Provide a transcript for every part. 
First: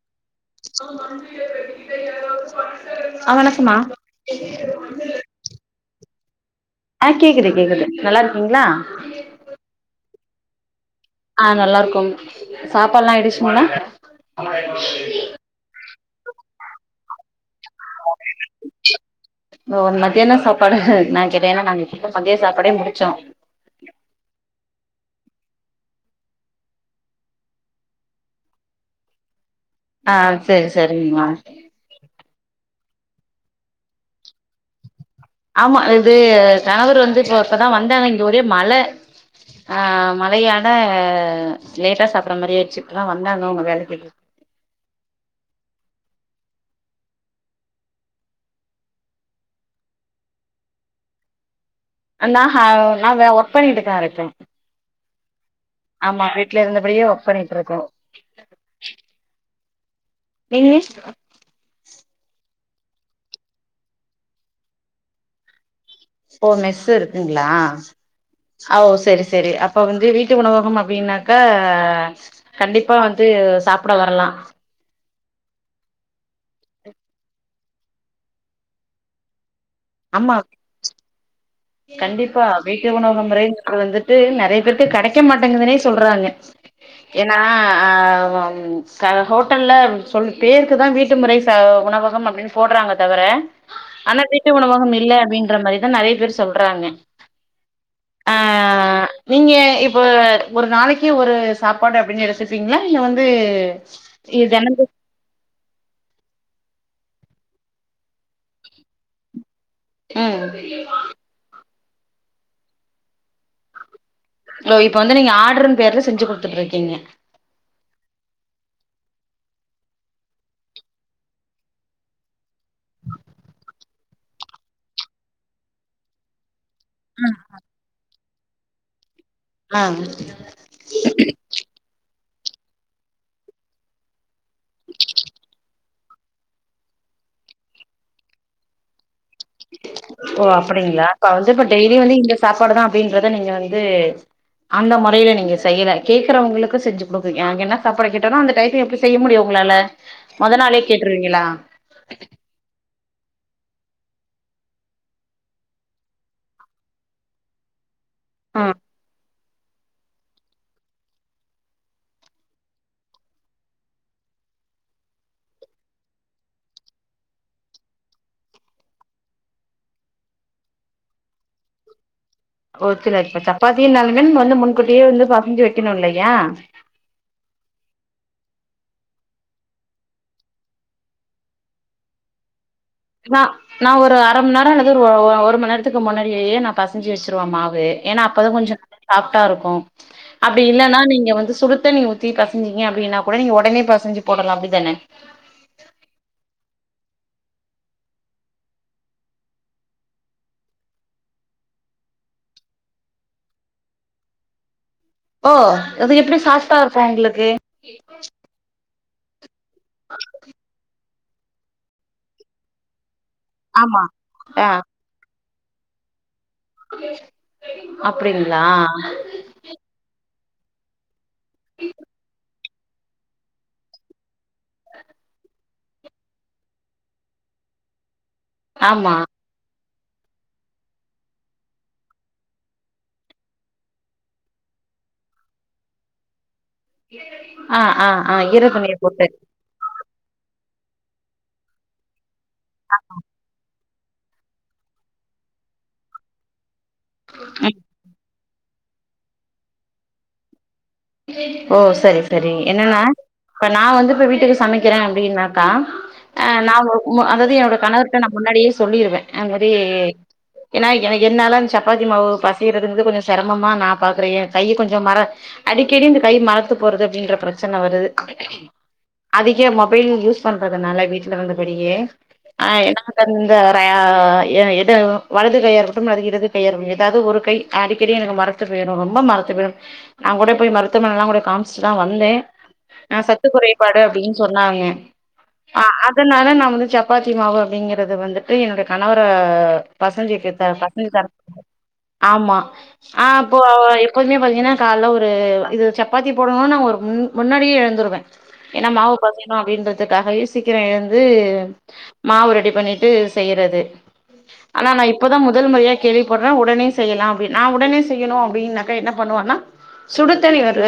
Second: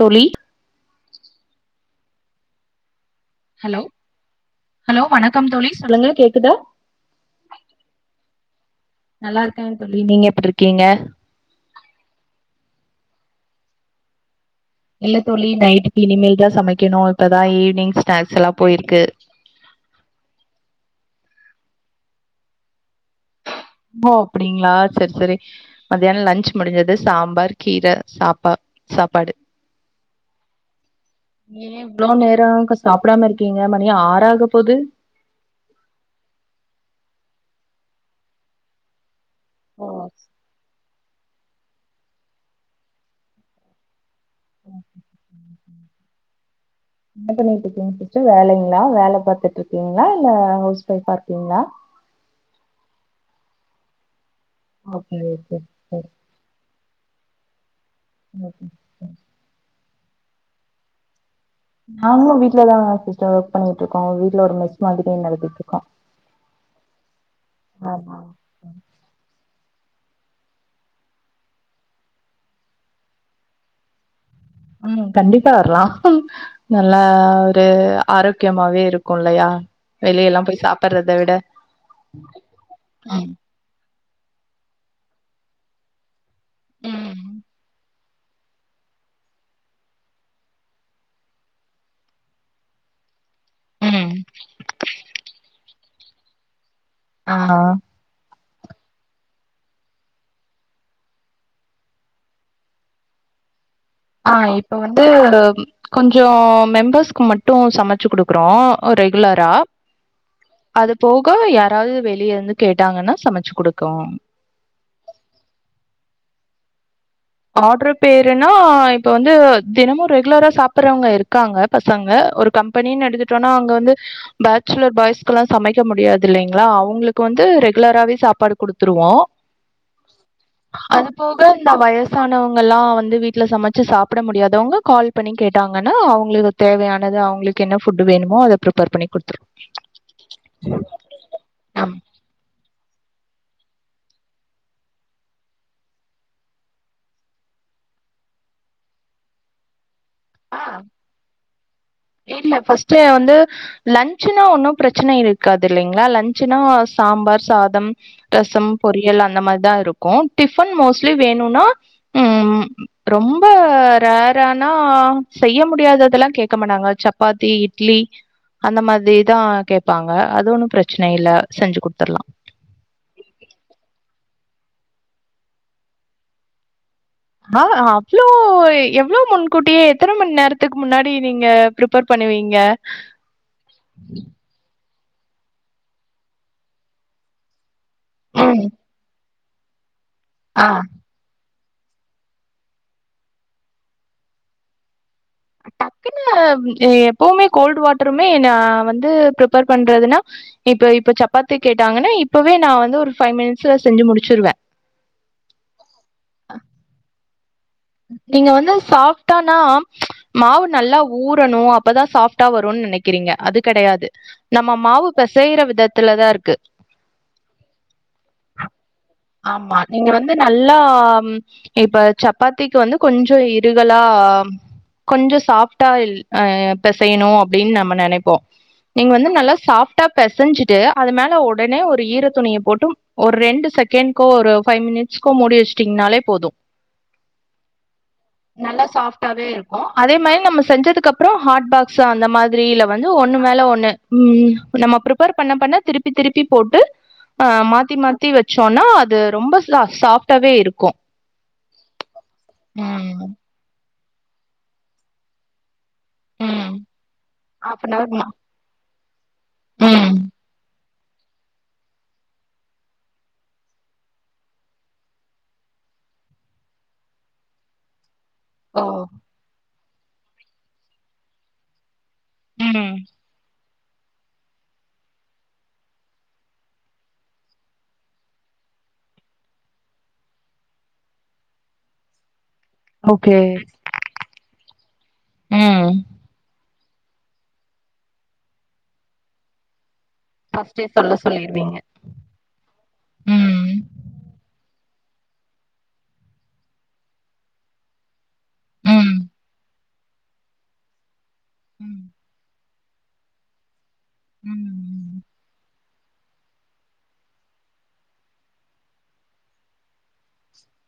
தோழி [inaudible] hello hello வணக்கம் தோழி சொல்லுங்க கேக் குதா ஆ கேக்குது கேக்குது நல்லா இருக்கீங்ளா எப்ருக்கீங்க ஆ நல்லாருக்கோ சாப்பாடலா ஆயிடிச்சு போல இல்ல தோழி நைட்டு இனிமேல்தா சமைக்கணு இப்பதா ஈவ் ஒ மத்யான சாப்பாடு நாங் ஏனா நாங்க இப்பதா மதியான சாப்பாடே முடிச்சோ ஓ அப்படிங்களா செரி செரி மத்தியான லன்ச் முடிஞ்சது சாம்பார் கீர சாப்பா சாப்பாடு ஆ செர் செரிங்மா ஏன் இவ்ளோ நேரம் சாப்டாம இருக்கிங்க மணி ஆறாகப்போது ஆமா இது கணவர் வந்து இப்ப இப்பதா வந்தாங்க இங்க ஒரே மழ அ ஓ மழையால ஆ லேட்டா சாப்பற மாரி ஆயிருச்சு இப்பதா வந்தாங்க அவுங்க வேலைக் போய்ட்டு என்ன பண்ணிட்ருக்கிங்க சிஸ்டர் வேலைங்ளா வேல பாத்துட்ருக்கிங்ளா இல்ல ஹவுஸ் ஒய்ஃபா இருக்கிங்ளா அ நா ஹ நா வ ஒர்க் பண்ணிட்டுதா இருக்க ஓகே ஓகே சரி ஆமா வீட்ல இருந்தபடியே வொ ர்க் பண்ணிட்ருக்கே ஓகே சிஸ்டர் ஃபினிஷ் ஆமா வீட்லதான் சிஸ்டர் ஒர்க் பண்ணிட்டுருக்கோம் வீட்டுல ஒரு மெஸ் மாதிரி நடத்திட்டு இருக்கோம் ஓ மெஸ் இருக்குங்களா ஆமா ஓ சரி சரி இப்ப வந்து வீட்டு உணவகம் அப்டின்னாக்கா கண்டிப்பா வந்து சாப்பிட வரலா ம் கண்டிப்பா வரலாம் நல்லா ஒரு ஆரோக்கியமாவே இருக்கும் இல்லையா வெளிய ஆமா எல்லா போய் சாப்பிடுறத விட கண்டிப்பா வீட்டு உணவக ம் முறை வந்துட்டு நிறைய பேருக்கு கிடைக்க மாட்டேங்குதுனே சொல்றாங்க ம் ஏன்னா ஹோட்டல்ல பேருக்கு தான் வீட்டு முறை உணவகம் அப்படின்னு போடுறாங்க தவிர ம் ஆனா வீட்டு உணவகம் இல்லை அப்டின்ற மாரி இன்னு நிறைய பேர் சொல்ல இப்பதா வந்தே ஆ அ நீங்க இப்ப ஒரு நாளைக்கு ஒரு சாப்பாடு அப்டின்னு எடுத்துப்பீங்களா இல்ல வந்து அ இது இப்ப தெனந்தோ வந்து கொஞ்சம் மெம்பர்ஸுக்கு மட்டும் சமைச்சு குடுக்குறோ ரெகுலரா ம் யாராது வெளிய இருந்து கேட்டாங்கன்னா சமைச்சு குடுக்கோ ஓ இப்ப வந்து நீங்க ஆர்டர்ன் பேர்ல செஞ்சு குடுத்துட்ருக்கிங்க ஆர்டர் பேருனா இப்ப வந்து தினமு ரெகுலரா சாப்பறவங்க இருக்காங்க பசங்க ஒரு கம் பெனின் எடுத்துட்டோனா அங்க வந்து பேச்சுலர் பாய்ஸ்க்லா சமைக்க முடியாதில்லைங் ளா அவங்களுக்கு வந்து ரெகுலராவே சாப் சாப்பாடு குடுத்துருவோ ஆ அது போக இந்த வய சானவங்கலா வந்து வீட்ல சமைச்சு சாப்ட முடியாதவங்க கால் பண்ணி கேட்டாங்கன்னா அவங்களுக்கு தேவையானது அவங்களுக்கு என்ன ஃபுட்டு வேணுமோ அத ப்ரிப்பர் பண்ணி குடுப் ஓ அப்டிங்களா அப்ப வந்து இப்ப ஆமா. டெய்லி வந்து இந்த சாப்பாடுதா அப்டி றத நீங்க வந்து அந்த முறையில நீங்க செய்யல கேக்குறவங்களுக்கு செஞ்சு குடுக் எனக்கு என்ன சாப்பாடு கேட்டாலு அந்த டயத்துக்கு எப்டி செய்ய முடியு உங்களால மொத ஆ நாளே கேட்டுருவீங்களா இல்ல ஃபஸ்டே வந்து லன்ச்சுனா ஒன்னு பிரச்சனை இருக்காது இல்லைங்ளா லன்ச்சுனா சாம்பார் சாதம் ஆ ரசம் பொரியல் அந்த மாரி தா இருக்கு டிஃபன் மோஸ்ட்லி வேணுனா ம் ரொம்ப ரேரானா செய்ய முடியாததெல்லா கேக்க மாட்டாங்க சப்பாத்தி இட்லி அந்த மாதிரிதா கேப்பாங்க அது ஒன்னு பிரச்சனை இல்ல செஞ்சு குடுத்தர்லா ஒ சில இப்பா சப்பாத்தி நாலுமேன் வந்து முன்கூட்டியே வந்து பசஞ்சு வெக்கணு இல்லையா ஆவ அ அவ்ளோ எவ்ளோ முன்கூட்டியே எத்தன மண் நேரத்துக்கு முன்னாடி நீங்க ப்ரிப்பர் பண்ணுவீங்க நா நா ஒரு அரம் நேரோல கிருவோ ஒ ஒரும நேர்த்துக்கு முன்னாடியே நா பசஞ்சு வச்சுருவ மாவு ஏன்னா அப்பதா ம். கொஞ்சோ [inaudible] சாப் டா இருக்கு அப்டி ஆ இல்லனா நீங்க வந்து சுடுத் சுடுண்ணி ஊத்த பெசஞ்சிங்க அப்டின்னாக் கூட நீங்க ஒடனே பெசஞ்சு போடலா அப்பிடிதானே டக்குனு எப்பவுமே கோல்டு் வாட்டருமே ந வந்து ப்ரிப்பர் பண்றதுனா இப்ப இப்ப சப்பாத்தி கேட்டாங்கன்னா இப்பவே நா வந்து ஒரு பைவ் மினிட்ஸ்ல செஞ்சு முடிச்சிருவே ஓ அது எப்புடி சாஃப்டா இருக்கோ உங்களுக்கு நீங்க வந்து சாஃப் நாம் மாவு நல்லா ஊறனு அப்பதா சாஃப்டா வருனு நினைக் கிறீங்க அது ஆமா கெடையாது ஆ நம்ம மாவு பெஸ் செய்ற விதத்துல தா இருக்கு அப்டிங்களா ஆமா நீங்க வந்து நல்லா இப்ப சப் பாத்திக்கு வந்து கொஞ்சோ இருகலா கொஞ்சோ சாஃப்டா ல் பெசையணு அப்டின்னு நாம்ம நெனைப்போ நீங்க ஆமா வந்து நல்லா சாஃப் டா பெசஞ்சிட்டு அது மேல ஒடனே ஒரு ஈர துணியை போட்டு ஒரு ரெண்டு செகண்ட்கோ ஒரு ஃபைவ் மினிட்ஸ்கோ மூடி வெச்சிட்டீங்கனாலே போது ஆஹ் ஆஹ் ஆஹ் இரதுணிய போட்டு சாஃப்ட்டாவே இருக்கும். அதே மாரி நம்ம செஞ்சதுக்கு அப்புறோ ஹாட் பாக்ஸ் அந்த மாரி திரீல வந்து ஒண்ணு மேல ஒண்ணு உம் நம்ம ப்ரீப்பர் பண்ண பண்ண திருப்பி திருப்பி போட்டு ஆஹ் ம் மாத்தி மாத்தி வச் சொன்னா அது ரொம்ப ச-சாப்டாவே இருக்கு [inaudible] ஓ செரி செரி என்னன்னா ம். இப்ப நா வந்து ப்ப வீட்டுக்கு சமைக்கிறே அப்டினாகா ஆஹ் நா ம். [unintelligible] அதாவது என்னோட ஹாஃப் அன் கணவர்ட்ட ஹவர்மா நா முன்னாடியே சொல்லிருவ அது மாரி ம். ஏனா எனக்கு என்னால சப்பாத்தி மாவு பசைறங்குறது கொஞ்சோ சிரமமா நா பாக்குற கையே கொஞ்சோ மர அடிக்கடி இந்த கை மறத்து போறது அப்படின்ற பிரச்சன வருது ஓ. அதுக்கே மொத் மொபைல் யூஸ் பண்றதுனால வீட்ல வந்து பெரிய ஆஹ் ம். என்னா தந்த ப்பா எது வலது கையாருக்கட்டு இடது கையாறக்கட்டு ஏதாவது ஒரு கை அடிக்கடி எனக்கு மரத்து பேயிரு ரொம்ப மரத்து போயிடு நான் கூடய போய் மருத்துவமனையேல்லா கூட காமிச்சுட்டு தா வந்தே ஆ ஓகே. சத்து குறைபாடு அப்டின்னு சொன்னாங்க ஆ ம். அதனால நா வந் சப்பாத்தி மாவு அப்டிங்கறது வந்துட்டு என்னுடைய கணவர பசதிக்கி ஃபர்ஸ்ட்டே பச சொல்ல தர சொல்லிருவீங்க. ஆமா ஆஹ் அப்போ ம். எப்போதுமே பாத்தீங்கன்னா கால ஒரு இருவது சப்பாத்தி போடணு முன்னாடியே எழுந்துருவ ஏன்னா மாவு ம். பெசணு அப்டின்றதுக்காக சீக்கிரம் எ இது ம். மாவு ரெடி பண்ணிட்டு விட்டு செய்யறது ஆனா நா ம் இப்பதா முதல் முறையா கேள்விப்படுற உடனே செய்யலா அப்படி நா உடனே செய்யணு அப்டின்னாக்கா என்ன பண்ணுவனா சுடுத்தண்ணி ஒரு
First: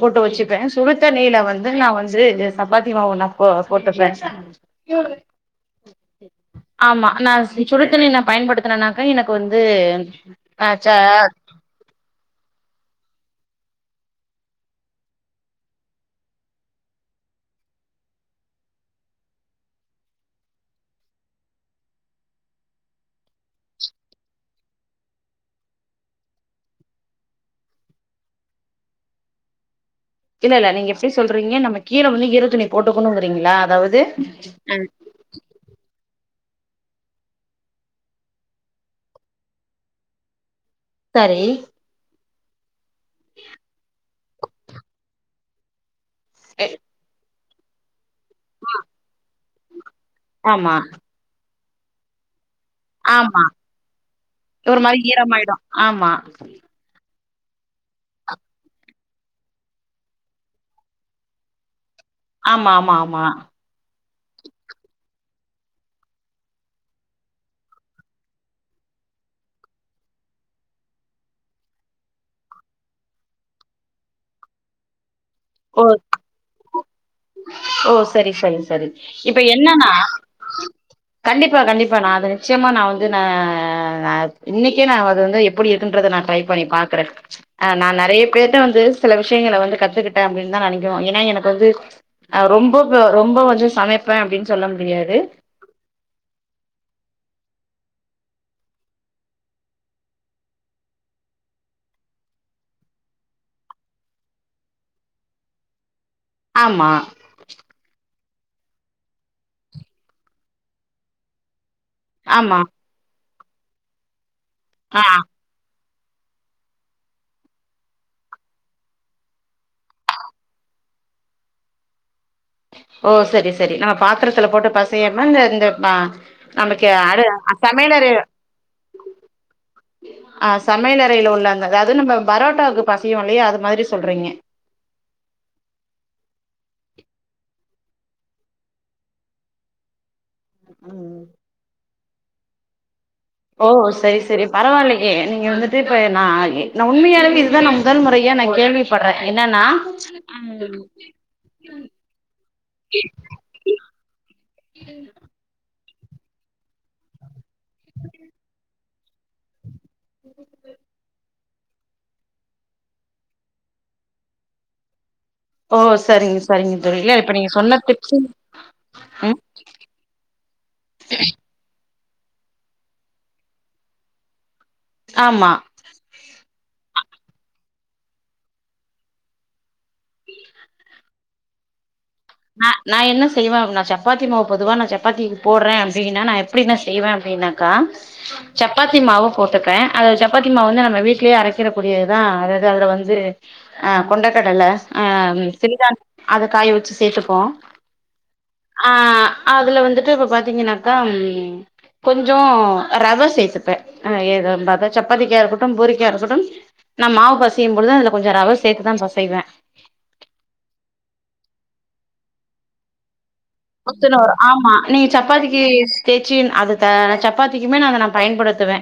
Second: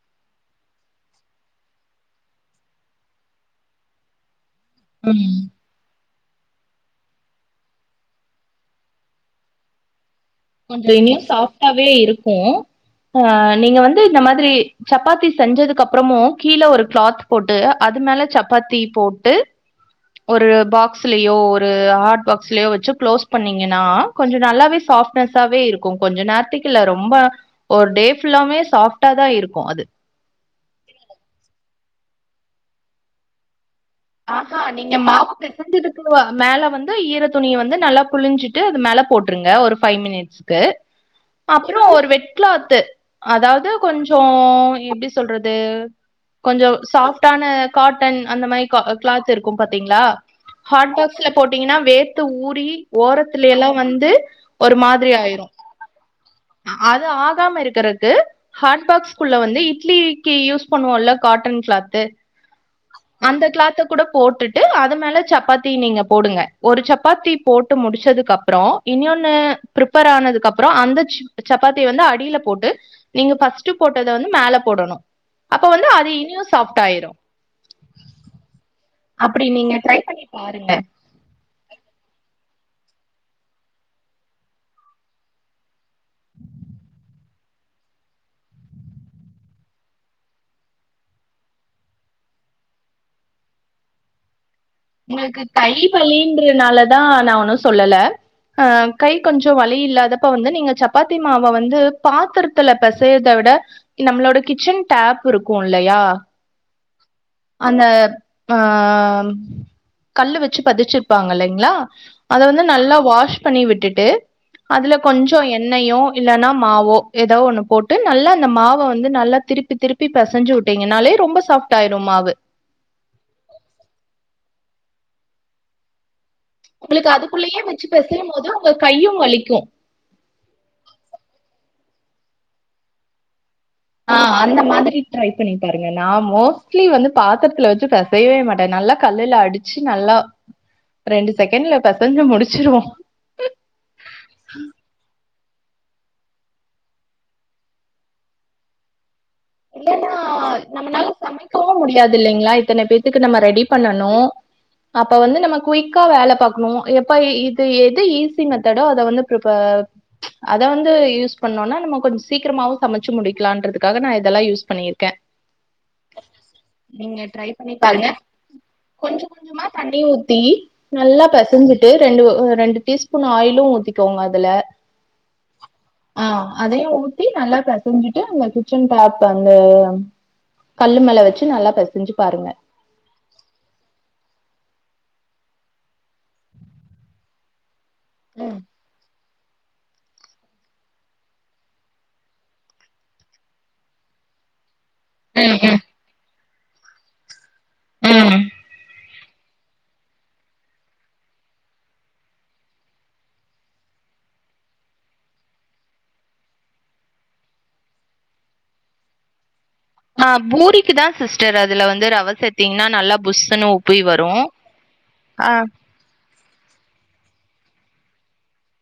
போட்டு வெச்சுப்ப சுடுத்தண்ணியில வந்து நா வந்து சப்பாத்தி மாவு நா போ போட்டுப்ப உம் ஆமா நா சுடுதண்ணி பயன்படுத்தனனாக்கா எனக்கு வந்து ஆ கொஞ்சோ ச இனி சாஃப்டாவே இருக்கு நீங்க வந்து இந்த மாதிரி சப்பாத்தி செஞ்சதுக்கு அப்புறமும் கீழே ஒரு கிளாத் போட்டு அது மேல சப்பாத்தி போட்டு ஒரு பாக்சுலயோ ஒரு ஹார்ட் பாக்சுலயோ வெச்சு குளோஸ் பண்ணீங்கன்னா கொஞ்ச நல்லாவே சாஃப்ட் ஸாவே இருக்கு கொஞ்ச நேரத்துக்கு இல்ல ரொம்ப ஒரு டே ஃபுல்லாமே சாஃப்ட்டா தா இருக்கு அது இல்ல இல்ல நீங்க எப்டி சொல்றீங்க நம்ம கீழ வந்து ஈர துணி போட்டுக்கணுங்கிறீங்களா அதாவது ஆஹா நீங்க மாவு பெசைஞ்சிருக்குவா மேல வந்து ஈர துணிய வந்து நல்லா புழிஞ்சிட்டு அது மேல போட்டிருங்க ஒரு ஃபைவ் மினிட்ஸ் க்கு சரி அப்புறம் ஒரு வெட் வெட் கிளாத்து அதாவது கொஞ்சோ எப்டி சொல்றது எ கொஞ்சோ சாஃப் டான காட்டன் அந்த க்ளாத் இருக்கும் பாத்தீங்களா ஆமா ஹாட் பாக்ஸ்ல போ ங்கன்னா வேத்து ஊரி ஆமா ஓரத்துல எல்லா வந்து ஒரு மாரி மாதிரி ஆயிரும் ஈரமாயிடு ஆமா அது ஆக இருக்காம இருக்கிறதுக்கு ஹாட் பாக்ஸ்குள்ள வந்து இட்லிக்கி யூஸ் பண்ணுவோம்ல்ல காட்டன் கிளாத் ஆமா ஆமா ஆமா கிலாத்த கூட போட்டுட்டு அது மேல சப்பாத்தி நீங்க போடுங்க ஒரு சப்பாத்தி போட்டு முடிச்சதுக்கு அப்புறம் இன்னொன்னு ஃபிரிப்பேர் ஆனதுக்கு அப்புறம் அந்த சிப் சப்பாத்திய வந்து அடியில போட்டு நீங்க பர்ஸ்ட் போட்டத வந்து மேல போடணும் அப்ப ஓ வந்து அது இனியும் சாஃப்ட் ஆயிரும் செரி இப்ப அப்படி நீங்க என்னன்னா ட்ரை பண்ணி பாருங்க கண்டிப்பா கண்டிப்பா நா அத நிச்சயமா நா வந்து நா இன்னிக்கே நா அது வந்து எப்பிடி ன்றத நா ட்ரை பண்ணி பாக்குற நா நெறைய பேர்ட்ட வந்து சில விஷயங்களை வந்து கத்துக்கிட் அஹ் அப்டின்னுதா நெனைக்கனு ஏன்னா எனக்கு வந்து அஹ் ரொம்ப ரொம்ப வந்து சமைப்பே அப்டின் உங்ளுக்கு தை வலின்றுனாலதா நா ஒன்னு சொல்லல அ கை கொஞ்சோ வலி இல்லாதப்ப வந்து நீங்க சப்பாத்தி மாவ வந்து பாத்துரத்துல பெசயர்த விட நம்ளோட கிச்சன் டேப் இருக்கு இல்லயா ஆமா அந்த ம ம் லுவச்சு பதிச்சிருப்பாங்க இல்லைங்ளா அத ஆமா வந்து நல்லா வாஷ் பண்ணி விட்டுட்டு அதுல ஆ கொஞ்சோ எண்ணயு இல்லன்னா மாவோ ஏதோ ஒன்னு போட்டு நல்லா அந்த மாவ வந்து நல்லா திருப்பி திருப்பி பொசஞ்சு உட்டீங்கனாலே ரொம்ப சாஃப்ட் ஆயிரு மாவு ஓ சரி சரி நம்ம பாத்தரத்துல போட்டு பசையர்னா இந்த இந்த பா நமக்கு உங்களுக்கு யாரு அ அதுக்குள்ளயே வச்சு சமைலரு பெசையும் போது உங்க கையு வலிக்கு அ சமைல் அறைல ஒன்ன வெதாது நம்ப பரோட்டாவுக்கு பசயு இல்லியா அது மாதிரி சொல்றீங்க ஆஹ் அந்த மாதிரி ட்ரை பண்ணி பாருங்க நான் மோஸ்ட்லி வந்து பாத்துறத்துல வெச் நா செய்யவே மாட்டேன் நல்லா கல்லுல்ல அடிச்சு நல்லா ம் ரெண்டு செகண்ட்லப் பெசஞ்சு முடிச்சிருவோம் ஓ சரி சரி பரவால்லியே நீங்க வந்துட்டு இப்ப நான் இ நான் உண்மையாளுமே இத நா முதல் முறையா நா கேள்விப்பட்றேன் இல்லனா நம்மனால சமைக்கவும் முடியாது இல்லைங்களா இத்தனை பேத்துக்கும் நம்ம ரெடி பண்ணனு அப்ப வந்து நம்ம குயிக் கா வேல பாக்கணும் எப்பயி இக் எது ஈசி மெத் தட அத வந்து பிரிப்பேர் அத வந்து யூஸ் பண்ணோன்னா நம்ம கொஞ்சோ சீக்கிரமாவும் சமைச்சு முடிக்கலான்றத்துக்காக நான் இத்த இதெல்லாம் யூஸ் பண்ணியிருக்கேன் ஓ சரிங்க சரிங்க தோழி இல்ல நீங்க இப்ப ட்ரை பண்ணி சொன்ன பாருங்க டிப்ஸு கொஞ்சம் ம் கொஞ்சமா தண்ணி ஊத்தி நல்லா பெசஞ்சு ரெண்டே ரெண்டு ஒர் ரெண்டு டீ ஸ்பூன் ஆயிலும் ஊத்திக்கோங்க அதுல ஆமா ஆ அதையும் ஊத்தி நல்லா பெசஞ்சிட்டு அந்த கிச்சன் ப சந்தேகம் கல்லு மேல வச்சு நல்லா பெசஞ்சு பாருங்க ஆ நா என்ன செய்வ அப்னா சப்பாத்தி மாவு பொதுவா நா சப்பத்திக்கு போடறே அப்டின்னா நா எப்படி நா செய்வே அப்டின்னாக்கா ம் சப்பாத்தி மாவு போட் டுப்பே அது சப்பாத்தி மாவு வந்து நம்ம வீட்லயே அரைக்கிறக் கூடியதுதா அதாது அதுல வந்து ஆ கொண்டக்கடலை ஆ அது ம் சிறுதானி அத காய வெச்சு சேத்து ப்போ ம் ஆ அதுல வந்துட்டு இப்ப பாத்திங்கனாக்கா கொஞ்ச ரவ சேத்துப்பே ஏதாந்தா சப்பாத்திக்கா இருக்கட்டும் பூரிக்கா இருக்கட்டும் நா மாவு பெசையும் பொழுது அதுல கொஞ்ச ரவ சேத்துதா பெசைவே ஆ பூரிக்குதா சிஸ்டர் அதுல வந்து ரவ சேத்திங்னா நல்லா புஷ் புஸ்ஸுனு வரு ஆமா நீங்க சப்பாத்திக்கு தேச்சி அது அ சப்பாத்திக்குமே நா அத நா பயன்படுத்துவே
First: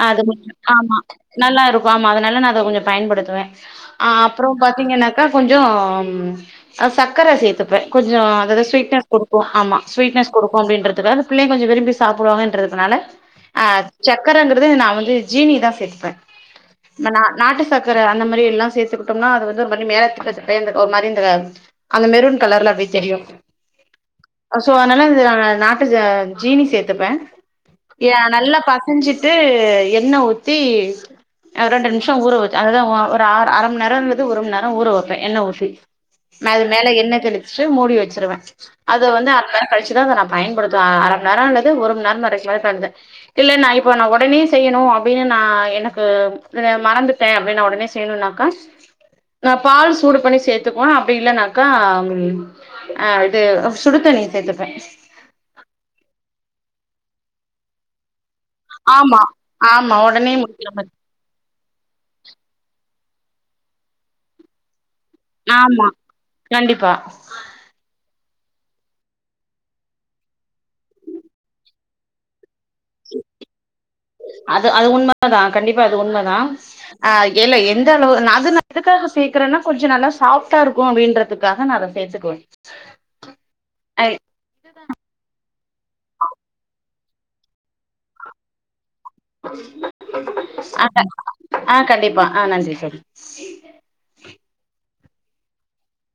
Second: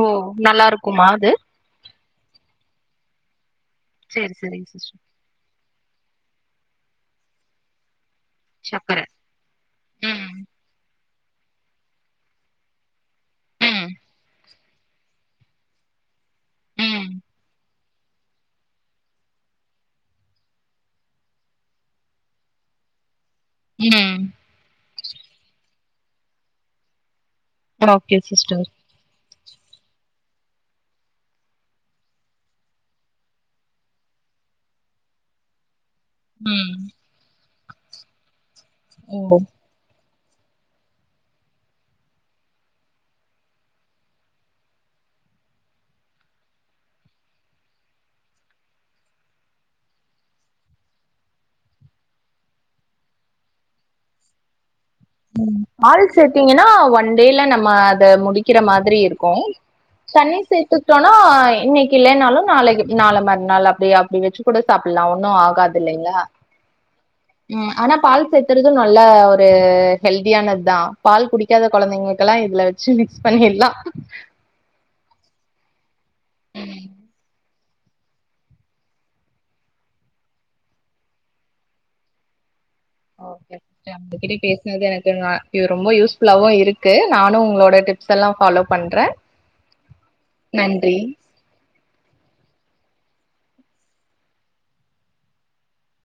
ஓ அது நல்லா ஆமா இருக்குமா அது நல்லா இருக்கு ஆமா அதனால நா அத கொஞ்ச பயன்படுத்துவே அ சேரி அப்ற சேரிங்க சிஸ்டர் பாத்திங்கனாக்கா கொஞ்ச ம் சக்கர சேத்துப்ப கொஞ்ச அதுல ஸ்வீட் சக்கர னஸ் குடுக்கு ஆமா ஸ்வீட்னெஸ் ம் குடுக்கு அப்படின்றதுக்காக பிள்ளையு கொஞ்ச விரும்பி சாப்பிடுவாங்கன்றதுனால ஆ ம் சக்கரங்க நா வந்து ஜீனிதா சேத்துப்ப ம் நா நாட்டு சக்கர அந்த மாரி எல்லா சேத்துக்கிட்டம்னா அது வந்து ஒரு மாரி மேல சக்க சக்கயா ஒரு மாரிந்த அந்த மெருன் கலர்ல அப்டியே தெரியு ம் சோ அதனால நாட்டு ஜ ஜீனி சேத்துப்பே இத ஓகே நல்லா சிஸ்டர் பெசஞ்சிட் டு எண்ணெ ஊத்தி ரெண்டு நிமிஷ ஊற வெச் அதுதா ஒ ஒரு அ அர மண் நேரங்றது ஒரு மண் நேர ஊற வெப்பே எண்ணெ ஊத்தி மேல ம் மேல எண்ணெ தெளி ச்சு மூடி வெச்சுருவே அது வந்து ஓ அர மண் நேர கழிச்சுதா அத நா பயன்படுத்த அரமண் நேர அல்லது ஒருமண் நேர கழிச்சுதா செஞ்ச இல்ல நா இப்ப நா ஒடனே செய்யணு அப்டின்னு நா எனக்கு மறந்துட்டே அப்டி நா உடனே செய்ணுனாக்கா நா பால் சூடு பண்ணி சேத்துக்குவ அப்டி இல்லனாக்கா ஆ இது சுடு தண்ணி சேத்துப்பே பால் சேத்தீங்கன்னா ஒன் டே ல நம்ம அத முடி க்கிற மாதிரி ஆமா இருக்கு ஆமா ஒடனே தண்ணி முடிக்கிற மாரி சேத்துக்ட்டோனா இன்னைக்கு இல்லைனாலு நாளைக்கு இ நாள மற்நாள் அப்டே அப்டி வெச்சு கூட சாப் பில்லா ஒன்னு ஆகாத் ஆமா இல்லைங்ளா கண்டிப்பா ம் ஆனா பால் சேத்தறது நல்லா ஒரு ஹெல்தியானத்தா பால் குடிக்காத கொழந்தைங்ளுகெல்லா இதுல வெச் அது அது உண்ம தா கண்டிப் து உண்மதா ம் அ ஏல எ இந்த அளவு ந அது ந எதுக்காக சேக்குறன்னா கொஞ்ச நல்லா சாஃப்ட்டாருக்கு அப்டின்றதுக்காக நா அத சேத்துக்குவ ஓக்கே ஜாப்டுகிடே பேஸ்னது எனக்குன்வ இவு ரொம்போ யூஸ்புல்லாவு இருக் கு நானு உங்ளோட டிப்ஸ் எல்லா ஃபாலோ பண்ற அந்த அ கண்டிப்பா அ நன்றி சரி